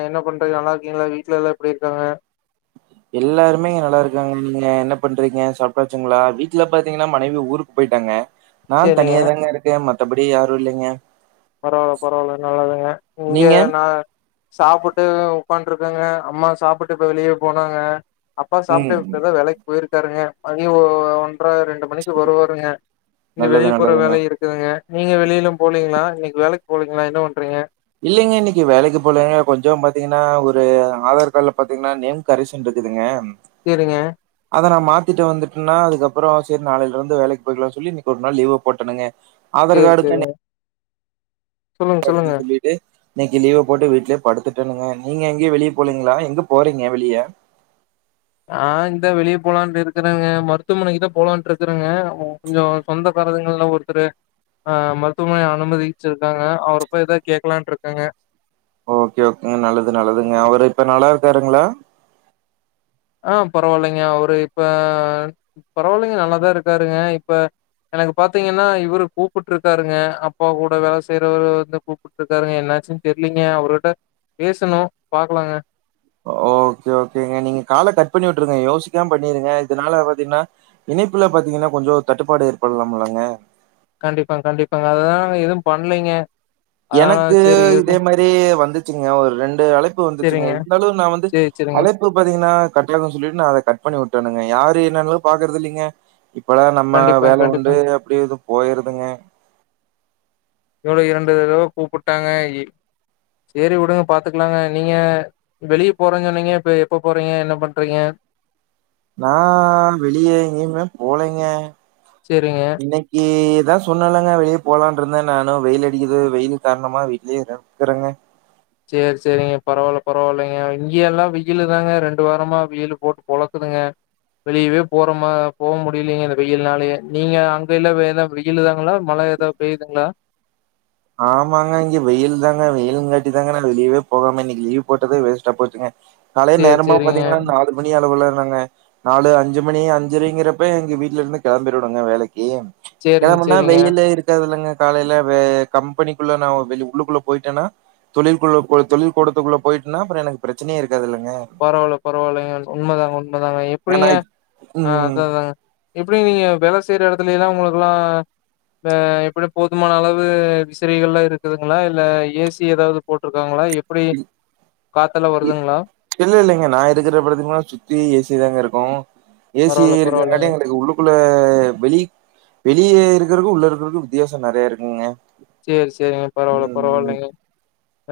என்ன பண்றீங்க நல்லா இருக்கீங்களா வீட்ல எல்லா எப்டி இருக்காங்க எல்லாருமே நல்லா இருக்காங்கநீங்க என்ன பண்றீங்க சாப்டாசுங்களா வீட்டுல பாத்தீங்கனா மனைவி ஊருக்கு போயிட்டாங்க நா சேரிங்க தனியா தாங்க இருக்கே மத் த்தபடி யாரு இல்லங்க பரவால பரவால நல்லதுங்க இங்க நீங்க? நா சாப்பிட்டு உக்கான்ட்ருக்கேங்க அம்மா சாப்பிட்டு இப்ப வெளிய போனாங்க அப்பா சாப்டு ம். இப்பதா வேலைக்கு போயிருக் டாருங்க மனி ஓ ஒ அப்றோ ரெண்டு மணிக்கு வருவாருங்க இங்க நல்லது, வெளிய போற நல்லதுங்க. வேலயு இருக்குதுங்க நீங்க வெளியலா போலீங்களா இன்னக் வேலைக்கு போலீங்களா என்ன பண்றீங்க இல்லைங்க இன்னைக்கு வேலைக்கு போலங்க கொஞ்சோ பாத்தீங்கன்னா ஒரு ஆதார் கார்டுல பாத்தீங்கன்னா நேம் கரிசன் இருக்குதுங்க. சேரிங்க. அதனா மாத்திட்டு வந்துட்டேனா அதுக்கப்பறோ சரி நாளைல இருந்து வேலைக்கு போய்க்கலான் சொல்லி இன்னைக்கு ஒரு நாள் லீவ போட்டேனுங்க ஆதார் சேரி கார்டுக்கு சேரி ஓகே நேம் [unintelligible] சொல்லிட்டு இன்னைக்கு லீவ போட்டு வீட்லே படுத்துட்டேனுங்க நீங்க எங்கயு வெளிய போலீங்களா எங்க போறீங்க வெளிய ஆ இந்தா வெளிய போலான் இருக்கிறேங்க மருத்துவமனைக்குதா போலான்ட்டு இருக்கறேங்க கொஞ்சோ சொந்த காரதுங்கள்ல ஒருத்தர் ஆ மருத்துவமனைல அனுமதிச்சிருக்காங்க அவரப்போய் ஏதா கேக்கலான்ட் இருக்கங்க ஓகே ஓகேங்க நல்லது நல்லதுங்க அவரு இப்ப நல்லா இருக்காருங்களா ஆ பரவாயில்லைங்க அவரு இப்ப பரவாயில்லைங்க நல்லாதா இருக்காருங்க இப்ப எனக்கு பாத்தீங்கன்னா இவரு கூப்பிட்ருக்காருங்க அப்பா கூட வேல செய்றவரு வந்து கூப்பிட்ருக்காருங்க என்னாச்சுன்னு தெரியலீங்க அவர்கிட்ட பேசணு பாக்கலாங்க ஓகே ஓகேங்க நீங்க கால கட் பண்ணி விட்டுருங்க யோசிக்காம பண்ணிருங்க இதனால பாத்தீங்கன்னா இணைப்புல பாத்தீங்கன்னா கொஞ்சோ தட்டுப்பாடு ஏற்படலாம்லங்க கண்டிப்பா கண்டிப்பாங்க அததா எது பண்ணலீங்க எனக்கு இதே மாரி வந்து ச்சிங்கா ஒரு ரெண் டு அழைப்பு வந்துச்சுங்க சரிங்க. இருந்தாலு நா வந்து சரி, சரிங்க. அழைப்பு பாத்தீங்கனா கட்லனு சொல்லிட்டு நா அத கட் பண்ணி விட்டனுங்க யாரு என்னன்லா பாக்குறதில்லெங்க இப்பல்லா நம்ம கண்டிப்பாங்க, வேல உண்டு கண்டிப்பாங்க. அப்டி இது போயிருதுங்க இதோட இரண்டு தடவ கூப்புட்டாங்க எ சேரி வுடுங்க பாத்துக்லாங்க நீங்க வெளிய போறன் சொன்னீங்க இப்ப எப்ப போறீங்க? என்ன பண்றீங்க? நா வெளிய எங்யுமே போலங்க சரிங்க. இன்னக்கிதா சொன்னல்லங்க வெளிய போலான்ருந்தே நானு வெயில் அடிக்குது வெயில் காரணமா வீட்லயேரு ருக்குறேங்க சேர் செரிங்க பரவால்ல பரவால்லங்க இங்கயெல்லா வெயிலுதாங்க ரெண்டு வாரமா வெயிலு போட்டு பொளக்குதுங்க வெளியவே போறமா போ முடியலிங்க இந்த வெயில்னாலயே நீங்க அங்க எல்லா எல்லா வெயிலு தாங்களா மழ எதா பெய்யுதுங்ளா? ஆமாங்க இங்க வெயில் தாங்க வெயிலுங்காட்டிதாங்க நா வெளியவே போகாம இன்னைக்கி லீவ் போட்டதே வேஸ்ட்டா போச்சுங்க காலை சேரி நேரமா சேரிங்க பாத்தீங்கனா நாலு மணி அளவுல னங்க நாலு அஞ்சு மணி அஞ்சுரைங்கிறப்ப எங்க வீட்லருந்து கெளம்பிருவனுங்க வேலை க்கி சேரிங்க கெளம்புனா சேரிங்க வெயிலே இருக்காதுல்லங்க காலைல வே கம்பெனிக்குள்ள நா வெளி உள்ளுக்குள்ள போயிட்டேனா தொழில்குள்ள தொழில் கூடத்துக்குள்ள போயிட்டேனா அப்பற எனக்கு பிரச்சனையே இரு பரவால்ல பரவால்லைங்க உண்மதாங்க உண்மதாங்க ஏன்னா எப்டிங்க இப் ஆ ம். அதாதாங்க எப்டி நீங்க வேல செய்ற எடத்துலைலா உங்களுக்லா வ எப்டி போதுமான அளவு விசிறகள்லா இருக்குதுங்ளா இல்ல ஏ சி எதாவ்து போட்ருக்காங்ளா எப் புடி இ காத்தலா வருதுங்ளா? இல்லெல்லங்க நா இருக்குற படத்துக்லா சுத்தி ஏ சி தாங்க இருக்கு ஏ சி பரவால்ல பரவால்லைங்க இருக்கங்காட்டி எங்களுக்கு உள்ளுக்குள்ள வெளி வெளிய இரு க்குறக்கு உள்ள இருக்கறக்கு வித்தியாச நறைய இருக்குங்க சேர் சேரிங்க பரவால்ல ம் ம் பரவால்லைங்க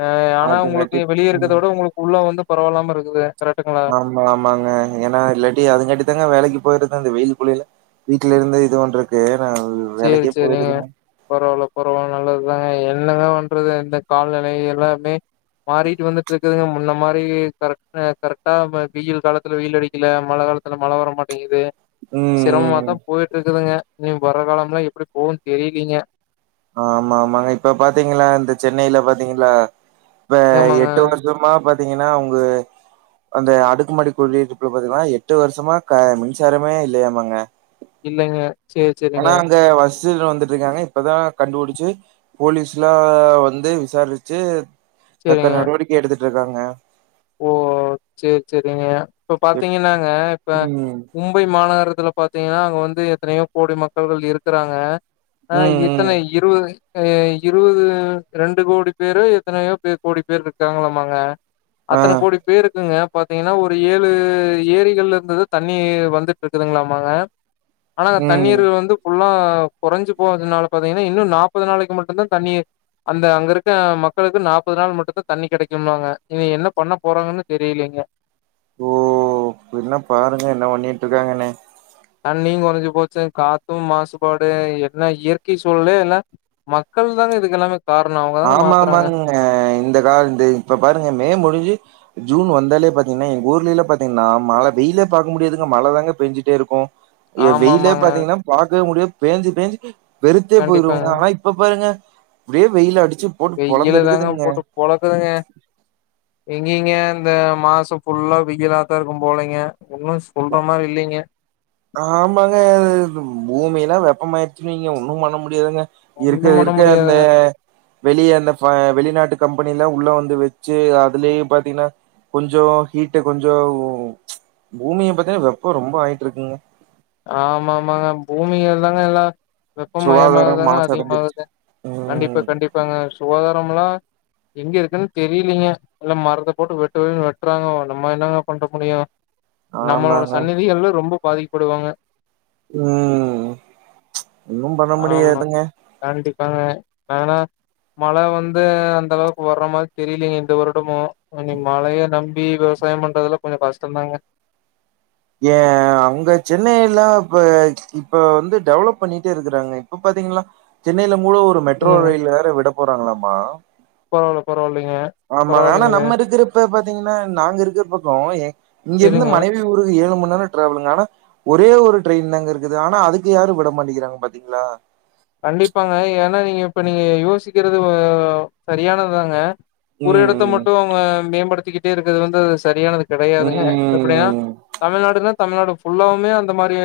ஆ ஆனா உங்களுக்கு அதுங்காட்டி வெளிய இருக்கத ம் விட உங்களுக்கு உள்ள வந்து பரவால்லாம இருக்குது கரெக்ட்டுங்களா ஆமா ஆமாங்க ஏனா இல்லாட்டி அதுங்காட்டி தாங்க வேலைக்கு போயறது இந்த வெயில் புழியல வீட்லருந்து இது பண்றக்கு நா சேரி வேலைக்கே சேரிங்க போயிருதுங்க பரவால்ல பரவால் நல்லது அதாங்க என்னங்க பண்றது இந்த கால்நிலை எல்லாமே மாறிட்டு வந்துட்டு இருக்குதுங்க முன்ன மாரி கரெக் கரெக்டா வெயில் காலத்துல வெயில் அடிக்கல மழ காலத்துல மழ வரமாட்டெங்கிது ம் ம் சிரமமாதா போயிட்ருக்குதுங்க இனி வர காலம் லா எப்டி போகுன் தெரிலீங்க ஆமா ஆமாங்க இப்ப பாத்தீங்களா இந்த சென்னைல பாத்தீங்களா இப்ப ஆமாங்க எட்டு வருஷமா பத் பாத்தீங்கன்னா உங்க அந்த அடுக்குமாடி குடியிருப்புல பாத்தீங்கன்னா எட்டு வருஷமா மின்சாரமே இல்லியாமுங்க இல்லங்க சேர் சரிங்க சீடுறோ வந்து இருக்கேங்க இப்பதா கண்டுபுடிச்சு போலீஸ்லாவந்து விசாரிச்சு தக்க சேரிங்க நடவடிக்கை எடுத்துட்டு ருக்காங்க ஓ சேர் செரிங்க இப்ப எப் பாத்தீங்கன்னாங்க இப்ப ம் மும்பை மாநகரத்துல பாத்தீங்கன்னா சோ வந்து எத்தனையோ கோடி மக்கள்கள் இருக்குறாங்க ஆ ம் ம் இத்தான இருவது இருவது ரெண்டு கோடி பேரு எத்தனையோ பேர் கோடி பேரு இருக்காங்கிளாமாங்க ஆ அத்தன கோடி பேருக்குங்க பாத்தீங்கன்னா ஒரு ஏழு ஏரிகள்ல இருந்துது தண்ணி வந்துட்டு இருக்குதுங்கிளாமங்க ஆனா ம் தண்ணீர் வந்து ஃபுல்லா குறைஞ்சு போதுனால பாத்தீங்கன்னா இன்னு நாப்பது நாளைக்கு மட்டு தா தண்ணீர் அந்த அங்க இருக்க மக்களுக்கு நாப்பது நாள் மட்டுதா தண்ணி கெடைக்குமாங்க இனிமே என்ன பண்ண போறாங்கன்னு தெரிலிங்க ஓ என்ன பாருங்க என்ன பண்ணிட்டு இருக்காங்கன்னு தண்ணியு குறைஞ்சு போச்சு காத்தும் மாசுபாடு என்ன இயற்கை சூழ்ல இல்ல மக்கள் தான இதுக்கு எல்லாமே காரணோ அவங்கதாங்க ஆமா மாத்துறாங்க ஆமாங்க இந்த கால இந்த இப்ப பாருங்க மே முடிஞ்சு ஜூன் வந்தாலே பாத்தீங்கன்னா எங்க ஊர்லல்ல பாத்தீங்கன்னா மழை வெயிலே பாக்க முடியது மழ தாங்க பெஞ்சுட்டே இருக்கு வெயிலே ஆமாமாங்க பாத்தீங்கன்னா பாக்வே முடிய பேஞ்சு பேஞ்சு வெருத்தே கண்டிப்பாங்க. போயிருங்க ஆனா இப்ப பாருங்க ஓரே வெயில் அடி வெயிலு தாங்க போட்டு பொளக்குதுங்க எங்கங்க இந்த மாசம் ஃபுல்லா வெயிலாத்தா இருக்கு போலங்க ஒன்னு சொல்ற மாரி இல்லிங்க ஆமாங்க அ பூமி எல்லா வெப்பமாயிச்சுன்னு வைங்க ஒன்னு பண்ண முடியாதுங்க இருக்க ஒண்ணும் பண்ண இருக்க முடியாது. அந்த வெளிய அந்த ப வெளிநாட்டு கம் பனில்லா உள்ள வந்து வச்சு அதுலேயே பாத்தீங்கன்னா கொஞ்சோ ஹீட்டு கொஞ்ச பூமிய பாத்தீங்கன்னா வெப்ப ரொம்ப வாங்கிட் இருக்குங்க ஆமா ஆமாங்க பூமிகள் தாங்க எல்லா வெப்பம் சுகாதாரம் மயமாகதாங்க மாசு அடைஞ்சிருச்சு அதிகமாகுது கண்டிப்பா ம் கண்டிப்பாங்க சுகாதார முல்லா எங்க இருக்குன் தெரிலீங்க எல்லா மரத்தை போட்டு வெட்டுவேன் வெட்டுறாங்க நம்ம என்னங்க பண்ண முடியும் நம்மளோட ஆமாங்க சன்னிதிகள் ரொம்ப பாதிக்கப்படுவாங்க ம் ஒன்னும பண்ண முடியாதுங்க காங்க ஆனா மழை வந்து அந்தளவுக்கு வர்ற மாதிரி தெரியலங்க இந்த வருடமும் இன்னும் நீ மழையே நம்பி விவசாயம் பண்றதுல கொஞ்சம் கஷ்டம்தாங்க ஏன் அங்க சென்னையெல்லா இப்ப இப்ப வந்து டெவலப் பண்ணிட்டே இருக்கிறாங்க இப்ப பாத்தீங்கனா சென்னையில கூட ஒரு மெட்ரோ சொல்லுங்க ரயில் வேற விட போறாங்களாமா பரவால்ல பரவால்லைங்க ஆமாங்க ஆனா பரவால்லைங்களே நம்ம இருக்கிறப்ப பாத் தீங்கன்னா நாங்க இருக்குற பக்கம் இங்க இருந்து செரிங்க மனைவி ஊர் ஏழு மணி நேர டிராவலுங்க ஆனா ஒரே ஒரு ட்ரெயின் தாங்க இருக்குது ஆனா அதுக்கு யாரும் விட மாட்டேங்கறாங்க பாத்தீங்களா கண்டிப்பாங்க ஏன்னா நீங்க இப்ப நீங்க யோசிக்கிறது சரியானதாங்க ஒரு இடத்த ம் மட்டும் மேம்படுத்திக்கிட் டு இருக்குது வந்து அது சரியானது ம் கெடையாதுங்க எப்படின்னா ம் தமிழ்நாடுன்னா தமிழ்நாடு ஃபுல்லாவுமே அந்த மாதிரி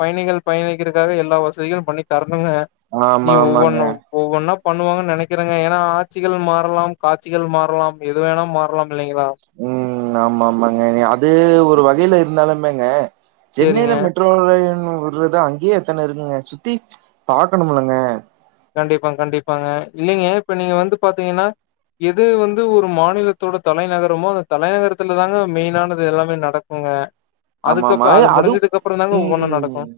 பயணிகள் பயணிக்கிறதுக்காக எல்லா வசதிகளும் பண்ணி தர னுங்க நீ ஆமா ஒவ்வொன் ஆமாங்க ஒவ்வொன்னா பண்ணுவாங்கு நினைக்கிறேங்க ஏன்னா ஆட்சிகள் மாறலாம் காட்சிகள் மாறலாம் எது வேணா மாறலாம் இல்லைங்களா ம் ஆமா ஆமாங்க அது ஒரு வகையில இருந்தாலுமேங்க சேரிங்க. சென்னையில மெட்ரோ ரயில் உடுறது அங்கேயே எத்தனை இருக்குங்க சுத்தி பாக்கணும்லங்க கண்டிப்பா கண்டிப்பாங்க இல்லைங்க இப்ப நீங்க வந்து பாத்தீங்கன்னா எது வந்து ஒரு மாநிலத்தோட தலைநகரமோ அந்த தலைநகரத்துல தாங்க மெயின்னானது எல்லாமே நடக்குங்க ஆமாமா அதுக்கப்புற அது அதுவும் முடிஞ்சதுக்கு அப்புறம் தாங்க ஒவ்வொன்னும் நடக்கும். ம்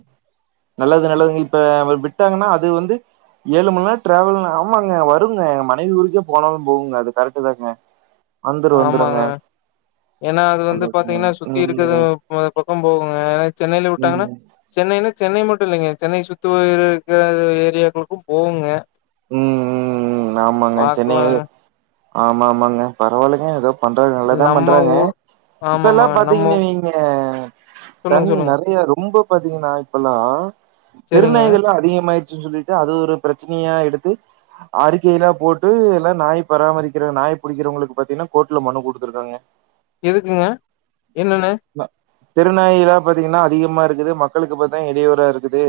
நல்லது நல்லதுங்க இப்ப விட்டாங்கன்னா அது வந்து ஏழு மணி நேர டிராவல் ஆமாங்க வருங்க மனைவி ஊருக்கே போனாலும் போகுங்க அது கரெக்ட்டு தாங்க வந்துரு வந்துருங்க ஆமாங்க ஏன்னா அது வந்து நல்லதுங்க பாத்தீங்கன்னா சுத்தி இருக்குது ம் பக்கம் போகுங்க ஏனா சென்னையில ம் விட்டாங்கன்னா சென்னையில சென்னை மட்டும் இல்லைங்க சென்னை சுத்துய இருக்க ஏரியாக்களுக்கும் போகுங்க ம் ம் ம் ஆமாங்க சென்னை பாக்கலாங்க. ஆமா ஆமாங்க பரவாயில்லைக ஏதோ பண்றாங்க நல்ல தான் நம்ம பண்றாங்க ஊர் இப்ப எல்லா‌ ஆமாமா. நம்ம பாத்தீங்கன்னு ஊ- வைங்க சொல்லுங்க, தண்ணி சொல்லுங்க. நறைய ரொம்ப பாத்தீங்கன்னா இப்பல்லா சரிங்க. தெருநாய்கள் அதிகமாயிருச் சொல்லிட்டு அது ஒரு பிரச்சனையா எடுத் து அறிக்கைய எல்லா போட்டு எல்லாம நாய் பராமரிக்கிற நாய் பிடிக்கிறவங்களுக்கு பாத்தீங்கன்னா கோர்ட்ல மனு குடுத்துருக்காங்க எதுக்குங்க என்னன்னு தெருநாயிலா பாத்தீங்கன்னா அதிகமா இருக்குது மக்களுக்கு பாத்தீங்கன்னா இடையூரா இருக்குது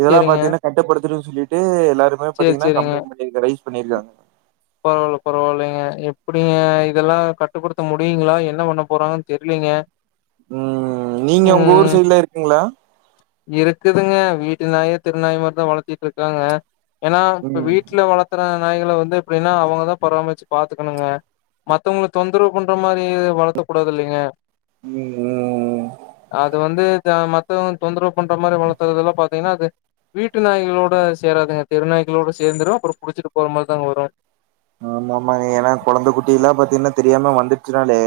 இதெல்லா சரிங்க. பாத்தீங்கன்னா [unintelligible] சொல்லிட்டு எல்லாருமே சரி, பாத்தீங்கன்னா கம்ப்ளைன்ட் பண்ணி இருக்காங்க கடைசி பண்ணிருக்காங்க பரவாயில்ல பரவாயில்லைங்க எப்டிங்க இதெல்லா கட்டுபடுத்த முடியுங்களா என்ன பண்ண போறாங்கன்னு தெரிலீங்க ம் நீங்க உங்க ஊர் சைட்ல இருக்கீங்களா இருக்குதுங்க வீட்டு நாயே தெருநாய் மாரி தா வளர்த்திட்டு இருக்காங்க ஏன்னா இப்ப ம் வீட்ல வளத்துற நாய்கள வந்து எப்டின்னா அவங்கதா பராமச்சி பாத்துக்கணுங்க மத்தவங்களுக்கு தொந்தரவு பண்ற மாரி வளர்த்தக் கூடாது இல்லைங்க ம் ம் அது வந்து தா மத்தோன் தொந்தரவு பண்ற மாரி வளர்த்துறதெல்லா பாத்தீங்கன்னா அது வீட்டு நாய்களோட சேராதுங்க தெருநாய்களோட சேர்ந்துரு அப்புற புடிச்சிட்டு போற மாரி தாங்க வரும் ஆமா ஆமாங்க ஏன்னா கொழந்த குட்டி எல்லா பாத்தீங்கன்னா தெரியாம வந்துச்சினாலே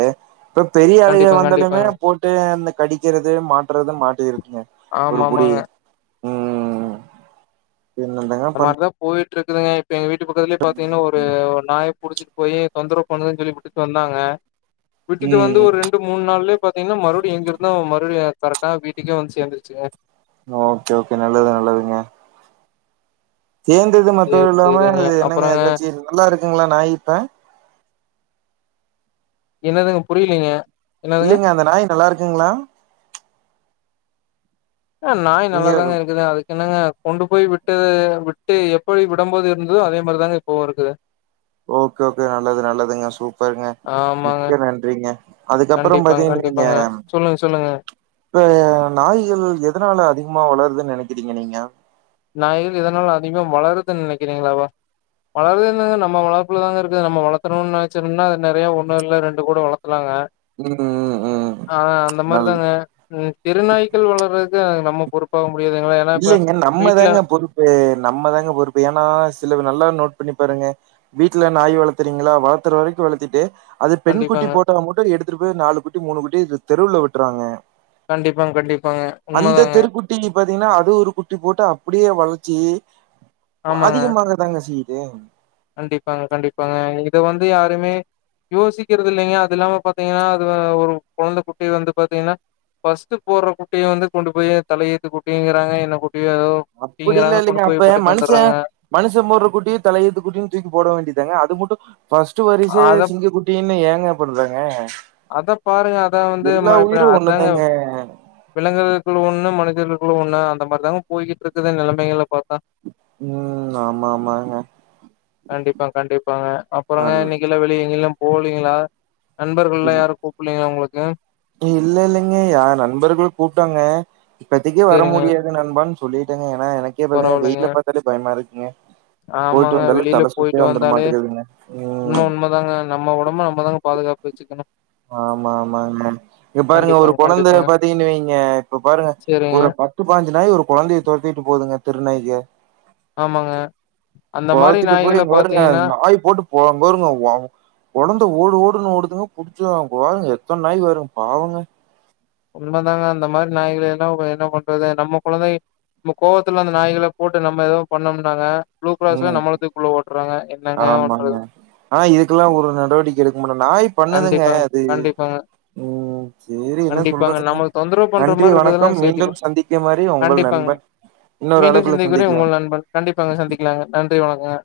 இப்ப பெரிய அளுக கண்டிப்பா வந்தனுமே கண்டிப்பாங்க போட்டு இந்த கடிக்கிறது மாட்றது மாட்டு இருக்குங்க ஒரு ஆமா புடி ஆமாங்க ம் என்னதாங்க பண் டு இருக்குங்க எங்க வீட்டு பக்கத்துலயே பாத்தீங்கன்னா ஒரு நாய் புடிச்சிட்டு போய் தொந்தரவு பண்ணுதுன்னு சொல்லி விட்டுட்டு வந்தாங்க விட்டுட்டு வந்து ம் ஒரு ரெண்டு மூணு நாள்லயே பாத்தீங்கன்னா மறுபடி எங்கிருந்தோ மறுபடி கரெட்டா வீட்டுக்கே வந்து சேர்ந்துருச்சுங்க ஓகே ஓகே நல்லது நல்லதுங்க சேர்ந்தது மத்த சேரி இல்லாம சேரிங்க அது என்னங்க அப்புறங்க ஏதாச்சு நல்லா இருக்கு இருங்களா நாய் இப்ப என்னதுங்க புரிலீங்க இல்லைங்க அந்த நாய் நல்லா இருக்குங்களா ஆ நாய் நீங்க நல்லாதாங்க இருக்குது அதுக் என்னங்க கொண்டு போய் விட்டு விட்டு எப்டி விடபோது இருந்ததோ அதே மாரிதாங்க இப்போவு இருக்கு ஓகே ஓகே நல்லது நல்லதுங்க சூப்பருங்க ஆமாங்க மிக்க நன்றிங்க அதுக்கப்பறோ கண்டிப்பாங்க பாத்தீங்க நீங்க கண்டிப்பாங்க சொல்லுங்க சொல்லுங்க இப்ப நாய்கள் எதனால அதிகமா வளருதுன்னு நெனைக் க்கிடிங்க நீங்க நா இரு இதனால அதிக வளருதுன்னு நெனைக்கிறீங்களாவா வளருதுன்னு நம்ம வளப்புல தாங்க இருக்கு நம்ம வளத்துருன்னு நெனைச்சோம்னா அது நெறைய ஒன்னா இல்ல ரெண்டு கூட வளத்துலாங்க ம் ம் ம் ஆ அந்த நல் மாரிதாங்க தெருநாய்கள் வளர்றது நம்ம பொறுப்பாவும் முடியுதுங்களா ஏனா இப்ப இல்லைங்க நம்ம வீட்ல தாங்க பொறுப்பு நம்ம தாங்க பொறுப்பு ஏனா சிலது நல்லா நோட் பண்ணி பாருங்க வீட்ல நாய் வளத்துறீங்களா வளத்தற வரைக்கு வளத்துட்டு அது பெண் குட்டி கண்டிப்பாங்க போட்டா மட்டு எடுத் இத்துரு பெர்நாலு குட்டி மூணு குட்டி தெருல விட்றாங்க கண்டிப்பாங்க கண்டிப்பாங்க உண்மதாங்க தெருக்குட்டி பாத்தீங்கன்னா அது ஒரு குட்டி போட்டு அப்டியே வளச்சி ஆமாங்க அதிகமாகதாங்க சீ ஏ கண்டிப்பாங்க கண்டிப்பாங்க இத வந்து யாருமே யோசிக்கிறது இல்லங்க அது இல்லாம பாத்தீங்கன்னா அது ஒரு குழந்தை குட்டி வந்து பாத்தீங்கன்னா ஃபஸ்ட் போற குட்டிய வந்து கொண்டு போய் தலையேத்து குட்டிங்கறாங்க என்ன குட்டி அப்டி இல்ல இல்லங்க அப்ப மனுஷ வந்துடுறாங்க மனுஷன் போடுற குட்டி தலை எழுத்து குட்டின்னு தூக்கி போட வேண்டியதாங்க அது மட்டு ஃபஸ்ட் வரிச அத சிங்க குட்டின்னு ஏங்க பண்றாங்க அத பாருங்க அதா வந்து எல்லா உயிரும் அதாங்க ஒண்ணுதாங்க விலங்குகளுக்கு ஒண்ணு மன விலந்கு ஒன்னா அந்த மாரி தாங்க போயிட்டு இருக்குது நெலமைகள பாத்தா ம் ஆமா ஆமாங்க கண்டிப்பா கண்டிப்பாங்க அப்பறங்க நல் இன்னைக்குல வெளிய எங்கிலும் போலீங்களா நன் இப்பெர்ல்லயா யாரும் கூப்பல்லயா உங்களுக்கு [unintelligible] இ இல்ல இல்லங்க யார் நண்பர்கள் கூப்ட்டாங்க இப்பதைக்கு வர சேரிங்க முடியாது நண்பன் சொல்லிட்டேங்கயா னே எனக்கே பாத்தீங்கன்ன பரவாயில்லைங்க வெயிட்ல பாத்தாலே பயமா இருக்கு ஆமாங்க வெளில போயிட்டு வந்துர வந்தாலே மாட்டேங்குதுங்க உண்மை ம் உண்மை தாங்க நம்ம உடம்ப நம்மதாங்க பாதுகாப்பு வச்சுக்கனும் ஆமா ஆமா ஆ இப்ப பாருங்க ஒரு கண்டிப்பாங்க கொழந்தைய கண்டிப்பாங்க பாத்தீங்கன்னா வைங்க இப்ப பாருங்க சேரிங்க ஒரு பத்து பதினாஞ்சு நாய் ஒரு கொழந்தைய துரத்திட்டு போதுங்க தெருநாய்க ஆமாங்க அந்த மாரி துரத்துட்டு போய் நாய்கள அங்க பாருங்க பாத்தீங்கன்னா நாய் போட்டு போ அங்க பாருங்க கொழந்த ஓடு ஓடுன்னு ஓடுதுங்க புடிச்ச அவங்க பாருங்க எத்தன நாய் வரும் பாவங்க உண்மை தாங்க அந்த மாரி நாய்களை எல்லா என்ன பண்றது நம்ம கொழந்தை நம்ம கோவத்துல அந்த நாய்கள போட்டு நம்ம எதுவும் பண்ணோம்னாங்க ப்ளூ கிரஸ்ல ம் நம்மள தூக்கி உள்ள போட்டுருவாங்க ஆமாங்க ஆ இதுக்கெல்லாம் ஒரு நடவடிக்கை எடுக்க மாட்டாங்க நாய் பண்ணுதுங்க கண்டிப்பாங்க அது கண்டிப்பாங்க ம் என்ன கண்டிப்பாங்க சொல்றதுங்க நமக்கு தொந்தரவு பண்ற நன்றி மாரி இருக்கதெல்லாம் வணக்கம் சேர்த்தி மீண்டும் சந்திக்குமாறு உங்கள் கண்டிப்பாங்க நண்பன் இன்னொரு மீண்டும் அழைப்புல சந்திக்கும் வரை சந்திக்கலாம் உங்கள் நண்பன் கண்டிப்பாங்க சந்திக்கலாங்க நன் நன்றி வணக்கங்க